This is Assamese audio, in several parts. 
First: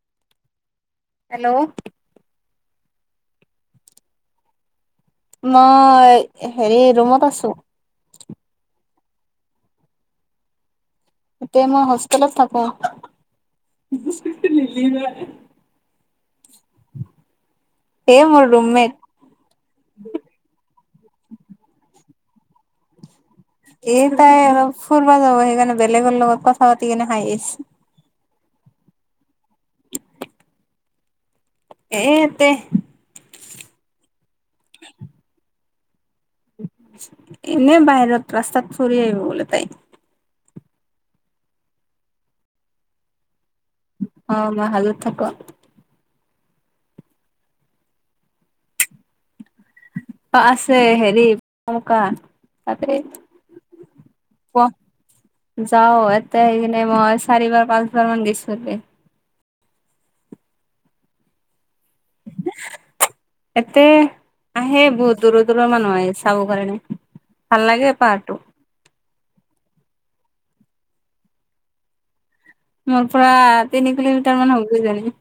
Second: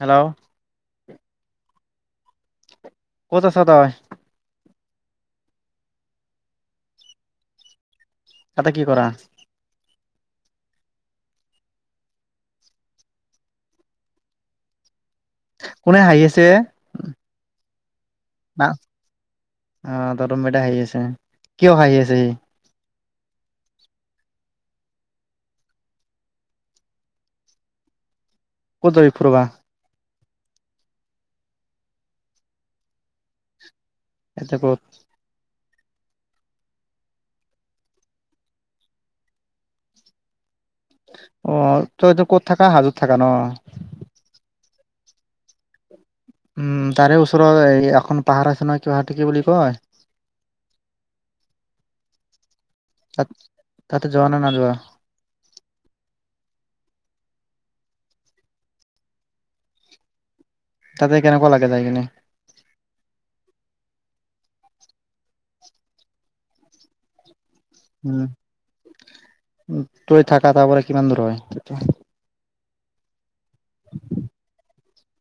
হেল্ল'! হেল্ল'। ক'ত আছা তই? মই, হেৰি ৰুমত আছোঁ। তাতে কি কৰা? এতিয়া মই হষ্টেলত থাকোঁ। কোনে হাঁহিছে? এ মোৰ ন ৰুমমেট অ' তঁহত মেতা হেই আছে, কিয় হাঁহি আছে সি? এই তাই অলপ ফুৰবা যাব, সেইকাৰণে বেলেগৰ লগত কথা পাতি কিনে হাঁহি আছে। ক'ত যাবি ফুৰবা? এই এতে। এতে ক'ত? এনে বাহিৰত ৰাস্তাত ফুৰি আহিব বোলে তাই। অ' তই এতিয়া ক'ত থাকা? হাজোত থাকা ন? অ' মই হাজোত থাকোঁ। উম, তাৰে ওচৰত এই এখন পাহাৰ আছে নহয়, কিবা এইটো কি বুলি কয়? আছে হেৰি, [unintelligible] তাতে তাত তাতে যোৱা নে নাযোৱা [unintelligible] যাও এতে এ মই চাৰিবাৰ পাঁচ বাৰ মান দিছোগে। তাতে কেনেকুৱা লাগে যায় কেনে? এতে, আহে বহুত দূৰৰ দূৰৰ মানুহ আহে চাব কাৰণে। ভাললাগে উম পাহাৰটো। তই থাকা তাপৰা কিমান দূৰ হয়? মোৰ পৰা তিনি কিলোমিটাৰমান হ'ব কিজানি।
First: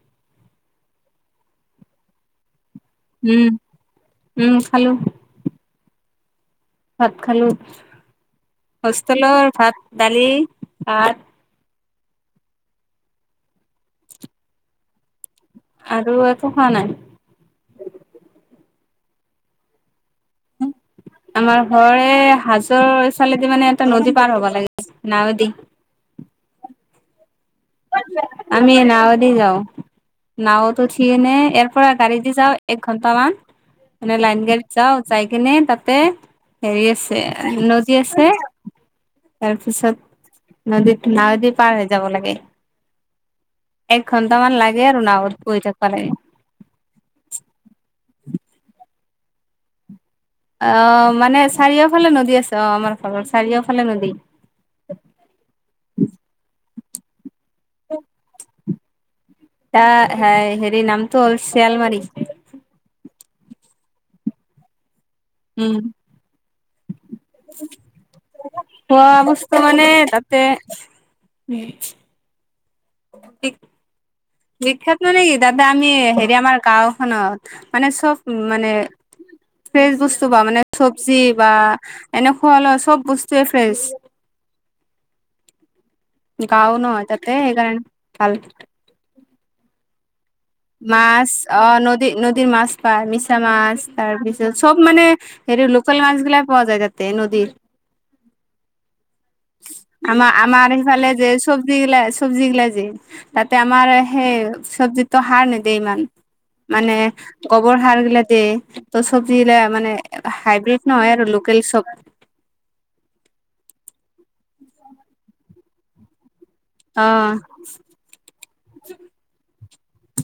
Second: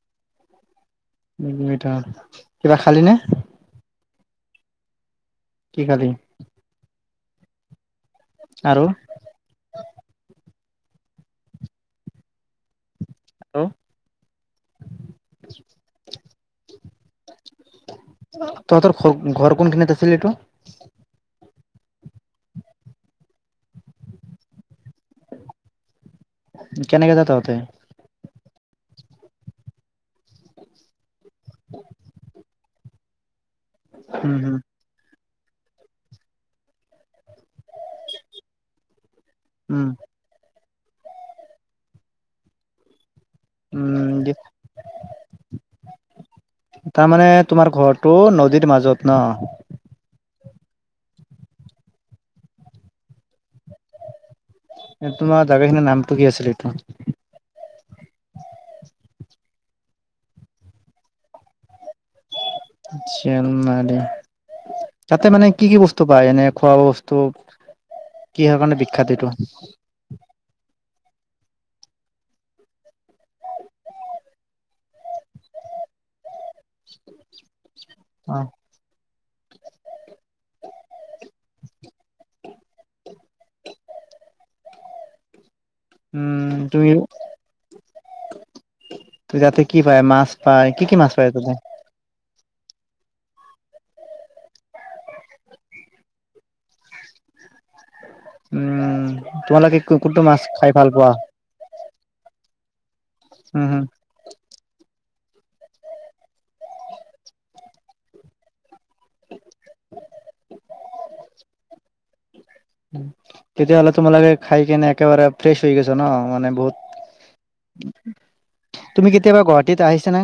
[unintelligible] কিবা খালি নে? উম, উম, খালোঁ। কি খালি? ভাত খালোঁ। আৰু হোষ্টেলৰ ভাত, দালি, আৰ আৰু আৰু একো খোৱা নাই। তহঁতৰ ঘৰ, ঘৰ কোন কিনখিনিত আছিল এইটো? আমাৰ ঘৰে হাজোৰ এইফালেদি মানে এটা নদী পাৰ হ'ব লাগে, নাৱেদি। কেনেকে যা তহঁতে? আমি নাওঁ দি যাওঁ। নাওঁত উঠিকিনে ইয়াৰ পৰা গাড়ী দি যাওঁ, এক ঘণ্টামান, মানে উম লাইন উম গাড়ীত যাওঁ। যাই কিনে তাতে, হেৰি আছে, নদী আছে। তাৰ উম পিছত নদীত নাৱেদী পাৰ হৈ যাব লাগে। এক উম ঘন্টামান লাগে আৰু নাওঁত গৈ থাকবা লাগে। তাৰমানে তোমাৰ ঘৰটো নদীৰ মাজত ন? অ', মানে চাৰিওফালে নদী আছে। অ' আমাৰ ঘৰৰ চাৰিওফ তে তোমাৰ জাগা খিনিৰ নামটো কি আছিল এইটো? হে হেৰি নামটো হ'ল শিয়ালমাৰি শিয়ালমাৰি তাতে মানে কি উম। কি বস্তু পায় এনে খোৱা বস্তু কিহৰ কাৰণে খোৱা বিখ্যাত এইটো বস্তু মানে তাতে বিখ্যাত মানে কি তাতে আমি হেৰি আমাৰ গাওঁখনত মানে চব অ মানে ফ্ৰেচ বস্তু বা মানে চবজি বা এনেকুৱা খোৱা লোৱা চব বস্তুৱে ফ্ৰেছ উম গাঁও তুমি নহয় তাতে সেইকাৰণে ভাল তাতে কি পায় মাছ পায় কি কি মাছ পায় তাতে অ নদী নদীৰ মাছ পায় মিছা মাছ তাৰ পিছত চব মানে হেৰি লোকেল মাছ গিলা পোৱা যায় তাতে নদীৰ উম তোমালোকে কোনটো মাছ আমাৰ-আমাৰ খাই ভাল সিফালে পোৱা যে চবজি গিলা-চবজি গিলা তাতে উম হম আমাৰ সেই চবজিতো সাৰ নিদিয়ে ইমান মানে গোৱৰ সাৰ গিলা দে ত চবজি গিলা মানে হাইব্ৰীড নহয় আৰু লোক [inaudible] তেতিয়াহ'লে তোমালাকে খাই কেনে একেবাৰে ফ্ৰেছ হৈ গৈছ ন মানে বহুত আহ। তুমি কেতিয়াবা গুৱাহাটীত আহিছা নে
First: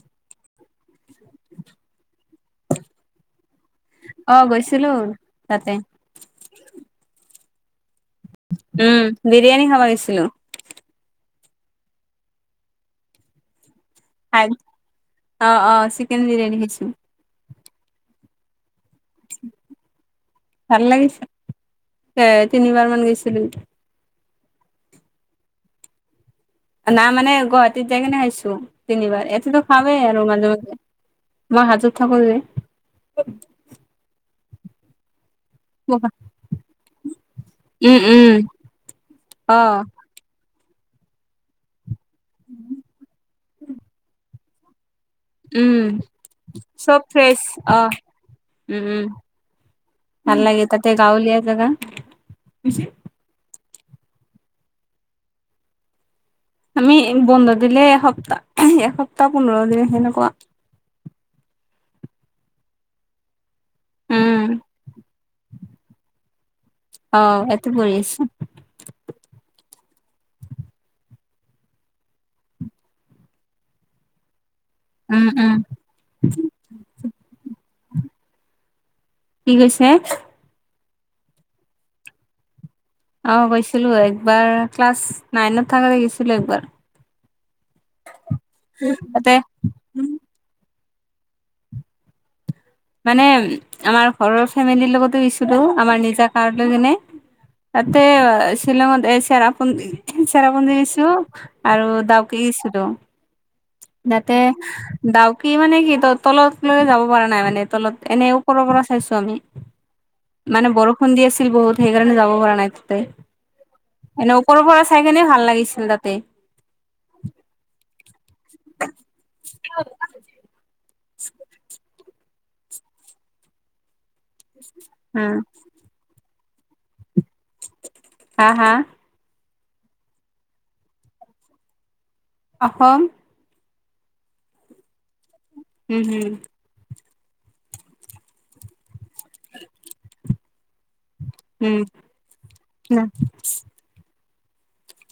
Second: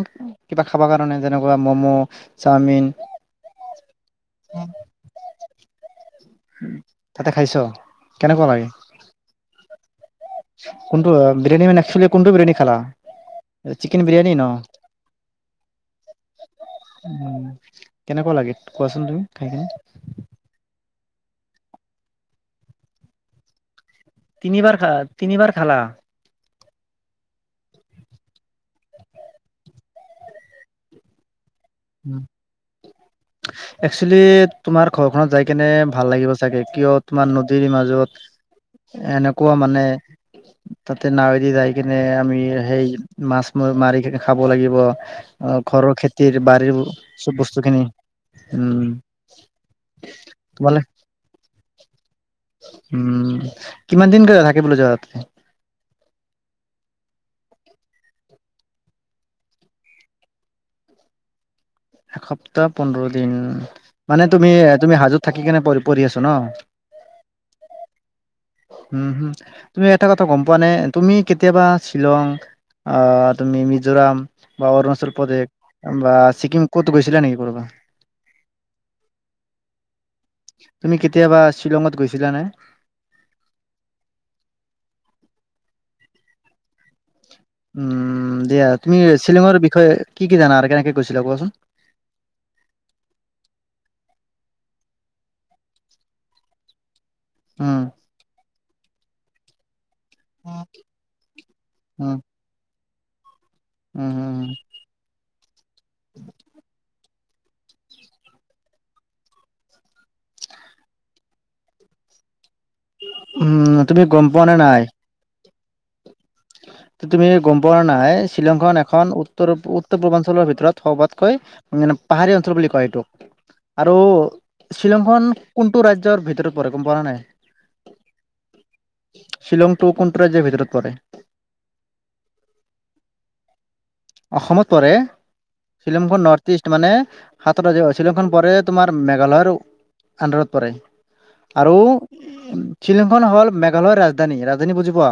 কিবা খাব কাৰণে যেনেকুৱা ম'ম' চাওমিন অ, গৈছিলো তাতে তাতে খাইছ? কেনেকুৱা লাগে উম বিৰিয়ানি খাব--গৈছি কোনটো বিৰিয়ানী মানে একচি কোনটো বিৰিয়ানী খালা? চিকেন বিৰিয়ানী ন? অ অ চিকেন বিৰিয়ানী খাইছো কেনেকুৱা লাগে কোৱাচোন তুমি খাই কেনে সে তিনিবাৰ মান গৈছিলো তিনিবাৰ খ তিনিবাৰ খালা না মানে গুৱাহাটীত যাই কিনে খাইছো তিনিবাৰ এতিতো খাবেই আৰু মাজে-মাজে একচেলি তোমাৰ ঘৰখনত যায় কেনে ভাল লাগিব চাগে কিয় তোমাৰ নদীৰ উম মাজত উম এনেকুৱা অ মানে তাতে নাৱেদি যাই কেনে আমি সেই মাছ মাৰিকেনে খাব লাগিব। অ উম ঘৰৰ খেতি চব ফ্ৰেছ আহ উম উম-উম। ভাল লাগে তোমালে তাতে গাঁওলীয়া জাগা উম কিমান দিনকৈ থাকে বো যোৱা আমি বন্ধ দিলে এসপ্তাহ-এসপ্তাহ পোন্ধৰ দিন সেনেকুৱা এসপ্তাহ পোন্ধৰ দিন মানে উম, তুমি-তুমি হাজত থাকি কেনে পঢ়ি আছো ন? অ এতে পৰি আছো। উম হম তুমি এটা কথা গম পোৱা নে তুমি কেতিয়াবা শ্বিলং অ তুমি মিজোৰাম বা অৰুণাচল উম, উম। প্ৰদেশ বা চিকিম ক'তো গৈছিলে নেকি কোবা কি কৈছে? তুমি কেতিয়াবা শ্বিলঙত গৈছিলা নে? অ', থাকতে গৈছিলো একবাৰ উম, দিয়া তুমি তাতে শ্বিলঙৰ বিষয়ে কি কি জানা আৰু কেনেকে গৈছিলা কোৱাচোন মানে আমাৰ ঘৰৰ ফেমিলিৰ লগতো গৈছিলো আমাৰ নিজা কাৰ লৈ কিনে উম, তাতে শ্বিলংত ম এ চেৰাপু চেৰাপুঞ্জী দিছো আৰু উম, দাউকে দিছিলো উম, তাতে উম, ডাউকি মানে কি ত তলত লকে যাব পৰা নাই মানে তলত এনে ওপৰৰ পৰা চাইছো আমি। মানে বৰষুণ দি আছিল বহুত সেইকাৰণে যাব পৰা নাই। উম, তুমি গম এনে পোৱা নে ওপৰৰ পৰা নাই? চাইকেনে ভাল লাগিছিল তাতে। তুমি গম পোৱা নাই। শ্বিলংখন এখন উত্তৰ উত্তৰ পূৰ্বাঞ্চলৰ ভিতৰত সৰ্বাত কৈ মানে পাহাৰীয়া অঞ্চল বুলি কয় এইটো আৰু শ্বিলংখন উম কোনটো ৰাজ্যযৰ ভিতৰত পৰে গম পোৱা নে নাই? হা, হা, শ্বিলং টো কোনটো ৰাজ্যৰ ভিতৰত পৰে? অসম। অসমত পৰে উম শ্বিলংখন নৰ্থ-ইষ্ট মানে সাতটা [unintelligible] জ অ, শ্বিলংখন পৰে তোমাৰ মেঘালয়ৰ আন্ডাৰত পৰে। আৰু হম উম শ্বিলিংখন হল মেঘালয়ৰ ৰাজধানী ৰাজধানী বুজি পোৱা?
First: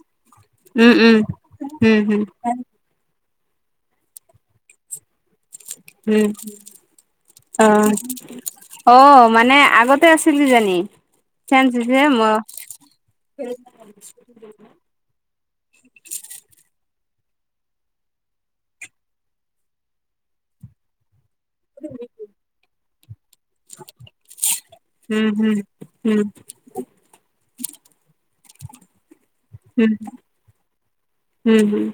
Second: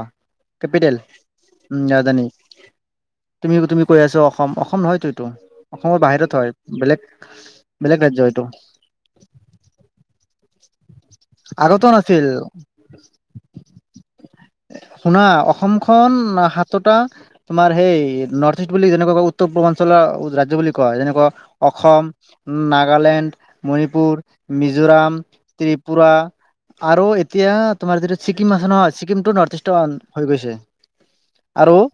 কেপিটেল উম, ৰাজধানী। তুমি তুমি কৈ আছ অসম নহয়তো এইতো। অসমৰ উম বাহিৰত হয় বেলেগ বেলেগ অ ৰাজ্য এইটো। অ, মানে আগতে আছিল কিজানি। আগতেও নাছিল [unintelligible] ম। শুনা অসমখন সাতোটা তোমাৰ সেই নৰ্থ-ইষ্ট বুলি যেনেকুৱাকৈ উত্তৰ-পূৰ্বাঞ্চলৰ ৰাজ্য বুলি কয় যেনেকুৱা অসম, নাগালেণ্ড মণিপুৰ, মিজোৰাম, উম হম ত্ৰিপুৰা উম আৰু এতিয়া তোমাৰ য যিটো চি ছিকিম আছে নহয় ছিকিমটো নৰ্থ-ইষ্টৰ উম হৈ গৈছে উম আৰু হম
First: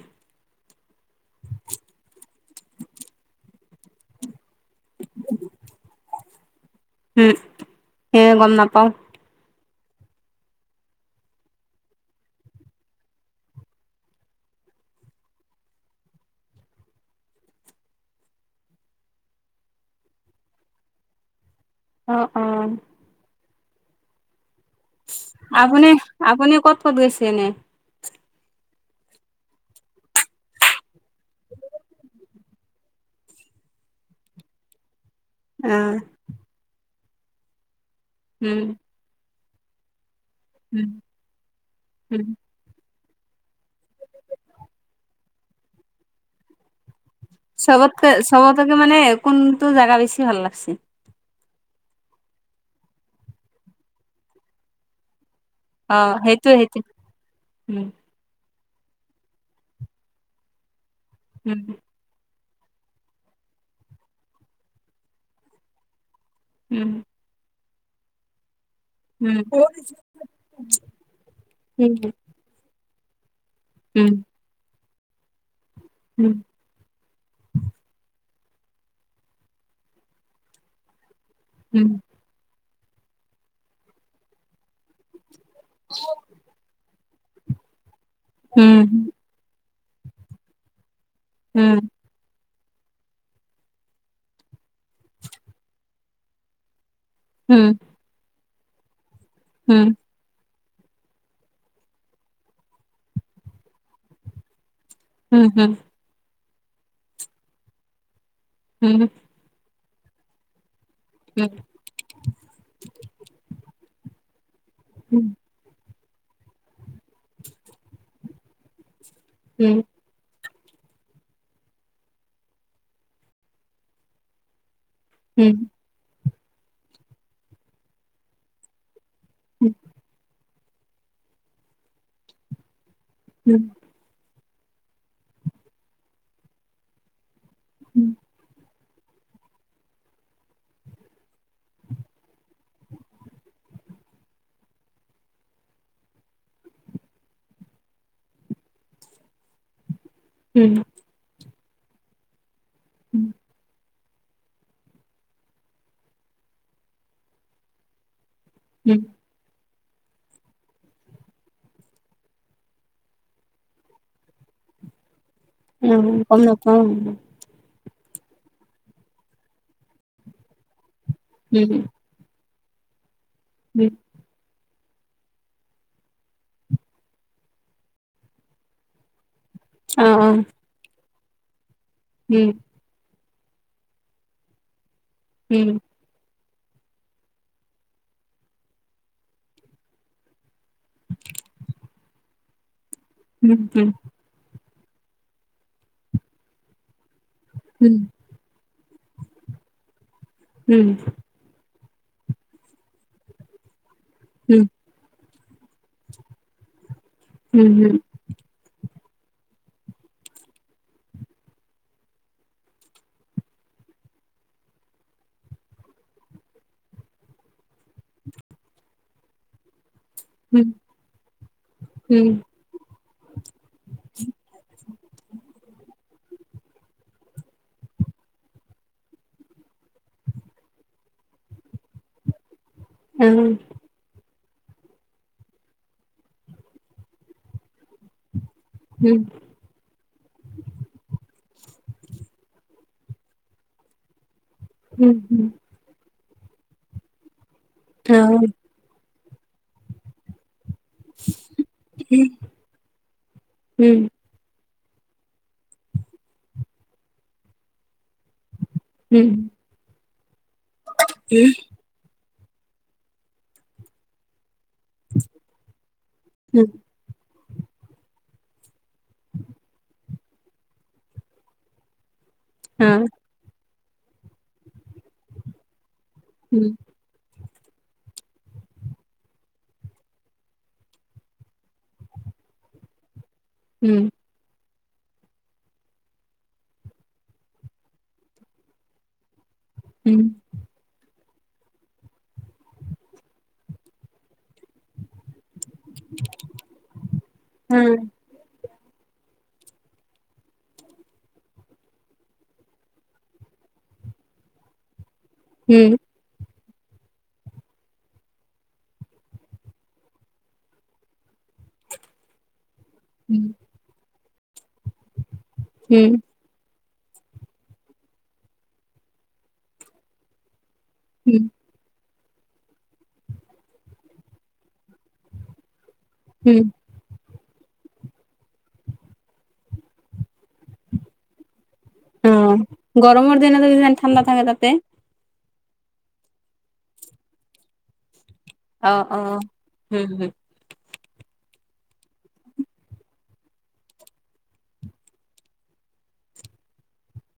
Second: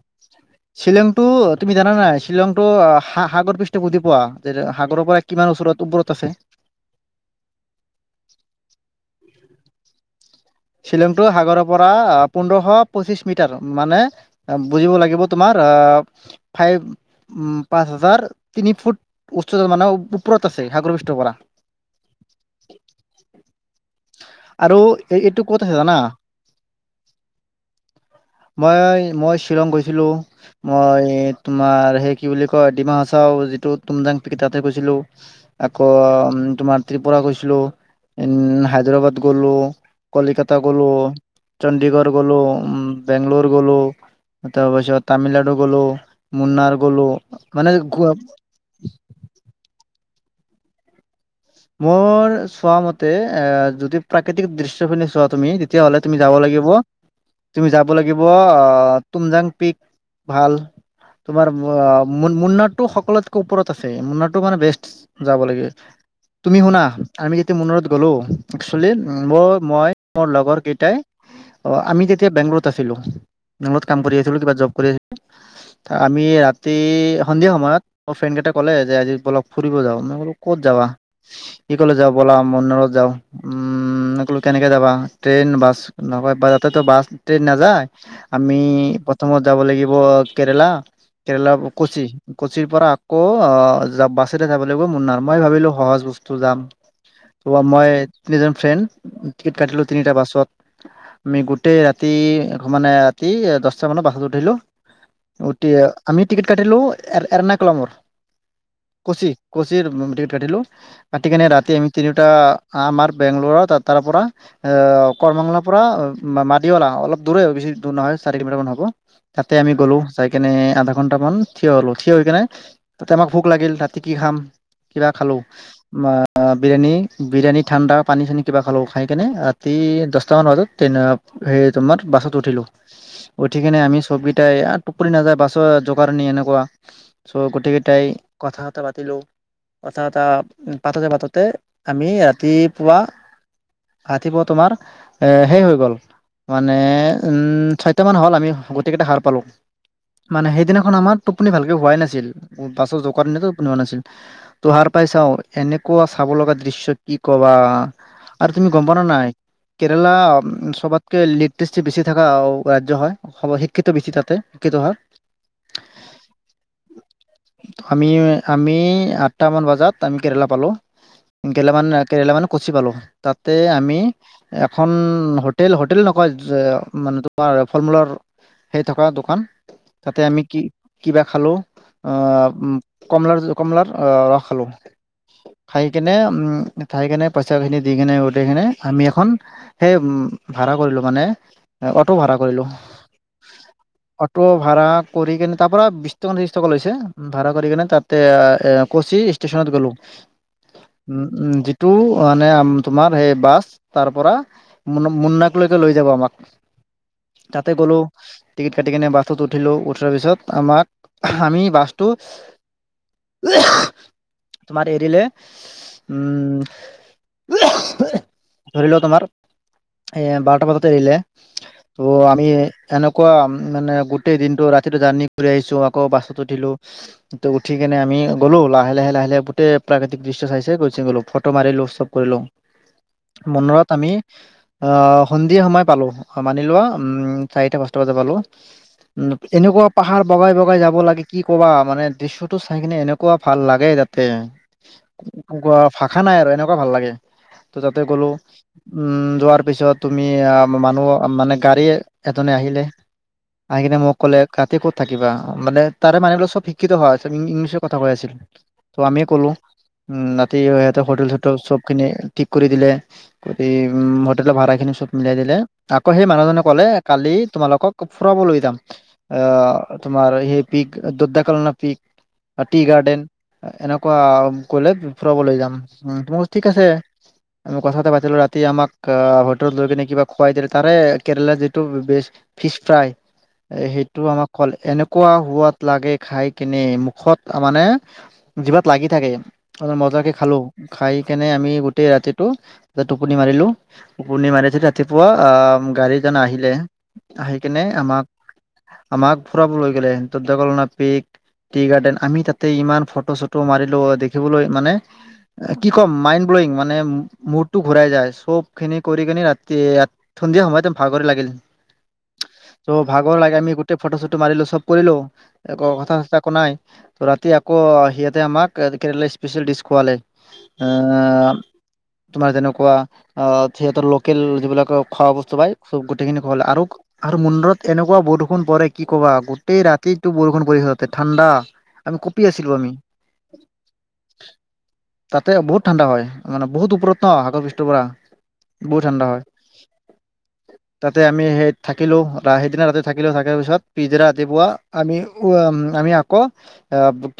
শ্বিলংটো তুমি জানা নাই শ্বিলংটো সা সাগৰ পৃষ্ঠ বুজি পোৱা? [unintelligible] সাগৰৰ পৰা কিমান ওচৰত ওপৰত আছে? উম, সেয়া গম নাপাও। শ্বিলংটো সাগৰৰ পৰা পোন্ধৰশ পচিশ মিটাৰ মানে বুজিব লাগিব তোমাৰ ফাইভ উম, পাঁচ হাজাৰ তিনি ফুট উচ্চতাত মানে ওপৰত আছে। সাগৰ পৃষ্ঠৰ পৰা। অ অ আৰু এই এইটো ক'ত আছে আপুনি জানা আপুনি ক'ত ক'ত গৈছে এনে? মই মই শ্বিলং গৈছিলো মই তোমাৰ সেই কি বুলি কয় এ ডিমাহাচাও যিটো তুমজাং পিক টাতে গৈছিলো আকৌ অ', তোমাৰ ত্ৰিপুৰা গৈছিলো ইন, উম, হায়দৰাবাদ গলো কলিকতা গ'লোঁ উম, চণ্ডীগড় উম। গ'লোঁ বেংলোৰ গ'লোঁ তাৰপিছত তামিলনাডু গ'লো মুন্নাৰ গ'লো। মানে চবতকে গো- চবতকে মানে কোনটো জাগা বেছি ভাল লাগছি? মোৰ চোৱা মতে অ, যদি প্ৰাকৃতিক দৃশ্যখিনি চোৱাত তুমি তেতিয়াহলে অ', তুমি যাব সেইটোৱে লাগিব সেইটোৱে। তুমি উম, যাব লাগিব অ, অ, টুজাং পিক ভাল তোমাৰ অ, উম, মু মুন্নাৰটো সকলোতকৈ ওপৰত আছে মুন্নাৰটো মানে বেষ্ট যাব লাগে। তুমি শুনা উম, আমি যেতিয়া মন্নোৰত গ'লো একচুৱেলি মোৰ মই মোৰ লগৰ কেইটাই আমি উম, তেতিয়া বেংলৰত আছিলোঁ নলত কাম উম, কৰি উম, আছিলো কিবা জব কৰিছি আমি ৰাতি সন্ধিয়া সময়ত মোৰ ফ্ৰেণ্ড কেইটাক ক'লে যে আজি বলক ফুৰিব যাও ম বোলো ক'ত যাবা সি উম, উম, ক'লে যে বলা মন্নো যাওঁ কলো কেনেকৈ যাবা ট্ৰেইন, বাছ নকয় বা তাতেতো বাছ ট্ৰেইন নাযায় আমি উম, প্ৰথমত যাব লাগিব কেৰেলা কেৰেলাৰ উম, কোচি কোচিৰ পৰা আকৌ অ, বাছেৰে যাব লাগিব মুন্নাৰ মই ভাবিলো সহজ বস্তু যাম মই তিনিজন ফ্ৰেণ্ড টিকেট উম, উম, কাটিলোঁ উম, তিনিটা বাছত আমি গোটেই ৰাতি মানে কি দশটা মানত বাছত উঠিলো উম, উম, উম, উম, উম, উম, উম, উতি আমি টিকট কাটিলো এ এৰ্ণ কলমৰ কচি কচি। [unintelligible] পাতি কিনে ৰাতি আমি তিনিওটা আমাৰ বেংগলৰত তাৰ পৰা এ কৰমঙলাৰ পৰা মাদিৱালা অলপ দূৰেই বেছি দূৰ নহয় চাৰি কিলোমিটাৰ মান হ'ব। তাতে আমি গ'লো চ কেনে আধা ঘন্টা মান থিয় হলো থিয় হৈ কেনে তাতে আমাক ভোক লাগিল ৰাাতি কি খাম কিবা খালো। উম। বিৰিয়ানী বিৰিয়ানী ঠাণ্ডা পানী চানী কিবা খালো খাই কেনে ৰাতি দহটামান বাজত। সে তোমাৰ বাছত উঠিলোঁ উঠি উম, কেনে আমি চব তাই টোপৰি নাযায় বাছ জোগাৰণি এনেকুৱা চ' গোটেইকেইটাই কথা হ তিলোঁ কথা পাততে পাততে আমি ৰাতিপুৱা। ৰাতিপুৱা তোমাৰ এ সেই হৈ গ'ল মানে উম, ছয়টামান হ'ল আমি গোটেইকেইটা সাৰ পালোঁ। মানে উম, উম, সেইদিনাখন আমাৰ টোপনি ভালকে হোৱাই নাছিল বাছত জোৱাৰ দনাটো টোপুনি হোৱা নাছিল। তোহাৰ পাই চাওঁ, এনেকুৱা চাব লগা দৃশ্য কি ক'বা? আৰু তুমি গম প উম, না নাই? কেৰেলা সবাতকৈ লিট্ৰষ্টি বেছি থকা ৰাজ্য হয়, শিক্ষিত বেছি তাতে, শিক্ষিত হাঁ? উম গম‌ নাপাওঁ। আমি, আমি আঠটা মান বজাত আমি কেৰেলা পালোঁ, কেৰেলা উম, মানে কেৰেলা মানে কচি পালোঁ তাতে উম, আমি এখন হোটেল হোটেল নকয় মানে তোমাৰ ফল মূলৰ সেই থকা দোকান। অ', তাতে অ', আমি কি কিবা খালো আহ উম, উ কমলাৰ কমলাৰ ৰস খালোঁ উম, খাইকনে থাই কেনে পইচাখিনি দি কেনে, উঠাই কিনে আমি এখন সেই উম ভাড়া কৰিলোঁ মানে অটো ভাড়া কৰিলোঁ। উম হম। ভাড়া কৰি কেনে তাৰ পৰা বিশছ টকা ত্ৰিছ টকা লৈছে ভাড়া কৰি কেনে উম, তাতে এ কচি ষ্টেশচনত গলো। উম উ যিটো মানে তোমাৰ সেই বাছ তাৰ পৰা উম, মু মুন্নাক লৈকে লৈ যাব আমাক উম, উম, উম, তাতে গলো টিকট ক স কেনে বাছটোত উঠিলো উঠোৱাৰ পিছত আমাক আমি বাছটো তোমাৰ এৰিলে, উম ধৰি লও তোমাৰ এ বাৰটা উম, পাততে এৰিলে ত' আমি এনেকুৱা মানে গোটেই দিনটো ৰাতিটো জাৰ্ণি কৰি আহিছো আকৌ বাছ উঠিলো ত উঠি কেনে আমি গ'লো লাহে লাহে লাহে লাহে। প্ৰাকৃতিক দৃশ্য চাইছে গৈছে গ'লো, ফটো মাৰিলো উৎসৱ কৰিলো মনত আমি আহ সন্ধিয়া সময় পালো মানি লোৱা উম চাৰিটা পাচতা। [unintelligible] বালো উম, উ এনেকুৱা। পাহাৰ বগাই বগাই যাব লাগে কি কবা মানে দৃশ্যটো চাই কিনে এনেকুৱা ভাল লাগে তাতে। হম হম। খা নাই আৰু এনেকুৱা ভাল লাগে ত' যাতে গ'লো অ'। উম যোৱাৰ পিছত তুমি আ মানুহ মানে গাড়ীয়ে এজননে আহিলে আহি কিনে উম, মোক ক'লে। ক'ত থাকিবা মানে তাৰে মানুহবিলাক চব শিক্ষিত হয়। ইংলিছত কথা কৈ আছিল। ত' আমি ক'লো উ ৰাতি সিহতে হোটেল চোটেল চব খিনি ঠিক কৰি দিলে কৰি হোটেল ভাত সেই খিনি চব মিলাই দিলে, আকৌ সেই মানুহজনে ক'লে কালি তোমালোকক ফুৰাব লৈ যাম, অ তোমাৰ সেই পিক দেকালনা পিক টি গাৰ্ডেন, এনেকুৱা কৰিলে ফুৰাব লৈ যাম। উ তোমাৰ ঠিক আছে। আমি কথা কথা পাতিলো ৰাতি আম হোটেলত লৈ কিনে কিবা খুৱাই দিলে তাৰে কেৰেলাৰ যিটো বেষ্ট ইছ ফ্ৰাই, এ সেইটো আমাক কলে এনেকুৱা সোৱাদ লাগে খাই কেনে মুখত, মানে জিভাত লাগি থাকে। আৰু মাকে খালো, খাই কেনে আমি গোটেই ৰাতিটো যে টোপনি মাৰিলো, টোপনি মাৰি যে ৰাতিপুৱা আ গাড়ীজন আহিলে, আহি কিনে আমাক আমাক ফুৰাব লৈ গ'লে। দৈদাকলন, পিক টীৰ গাৰ্ডেন আমি তাতে ইমান ফটো। ফটো তাতো মাৰিলোঁ দেখিবলৈ মানে এ কি কম মাইন্দ। মানে মূৰটো ঘুৰাই যায় চব খিনি কৰি কিনে ৰাতি এট সন্ধিয়া সময়ত ভাগৰি লাগিল। [unintelligible] ত' ভাগৰ লাগে আমি গোটেই ফটো চটো মাৰিলো চব কৰিলো একো কথা চথা একো নাই। ৰাতি আকৌ সিহতে আমাক কেৰেলাৰ স্পেচিয়েল ডিচ খুৱালে। উম। তোমাৰ যেনেকুৱা অ সিহঁতৰ লোকেল যিবিলাক খোৱা বস্তু পায়। চব গোটেই খিনি হ'ল আৰু আৰু মুন্দত এনেকুৱা বৰষুণ পৰে কি কবা গোটেই ৰাতি। বৰষুণ পৰি তাতে ঠাণ্ডা, আমি কপি আছিলো আমি। গৰমৰ দিনতো ইমান ঠাণ্ডা থাকে তাতে। তাতে বহুত ঠাণ্ডা হয়, মানে বহুত ওপৰত ন সাগৰ পৃষ্টৰপৰা। বহুত অ', ঠাণ্ডা অ', হয়, হম, হম। তাতে আমি সে থাকিলো, সেইদিনা তাতে থাকিলো, থাকাৰ পিছত পিছদিনা ৰাতিপুৱা আমি উম, আমি আকৌ [unintelligible]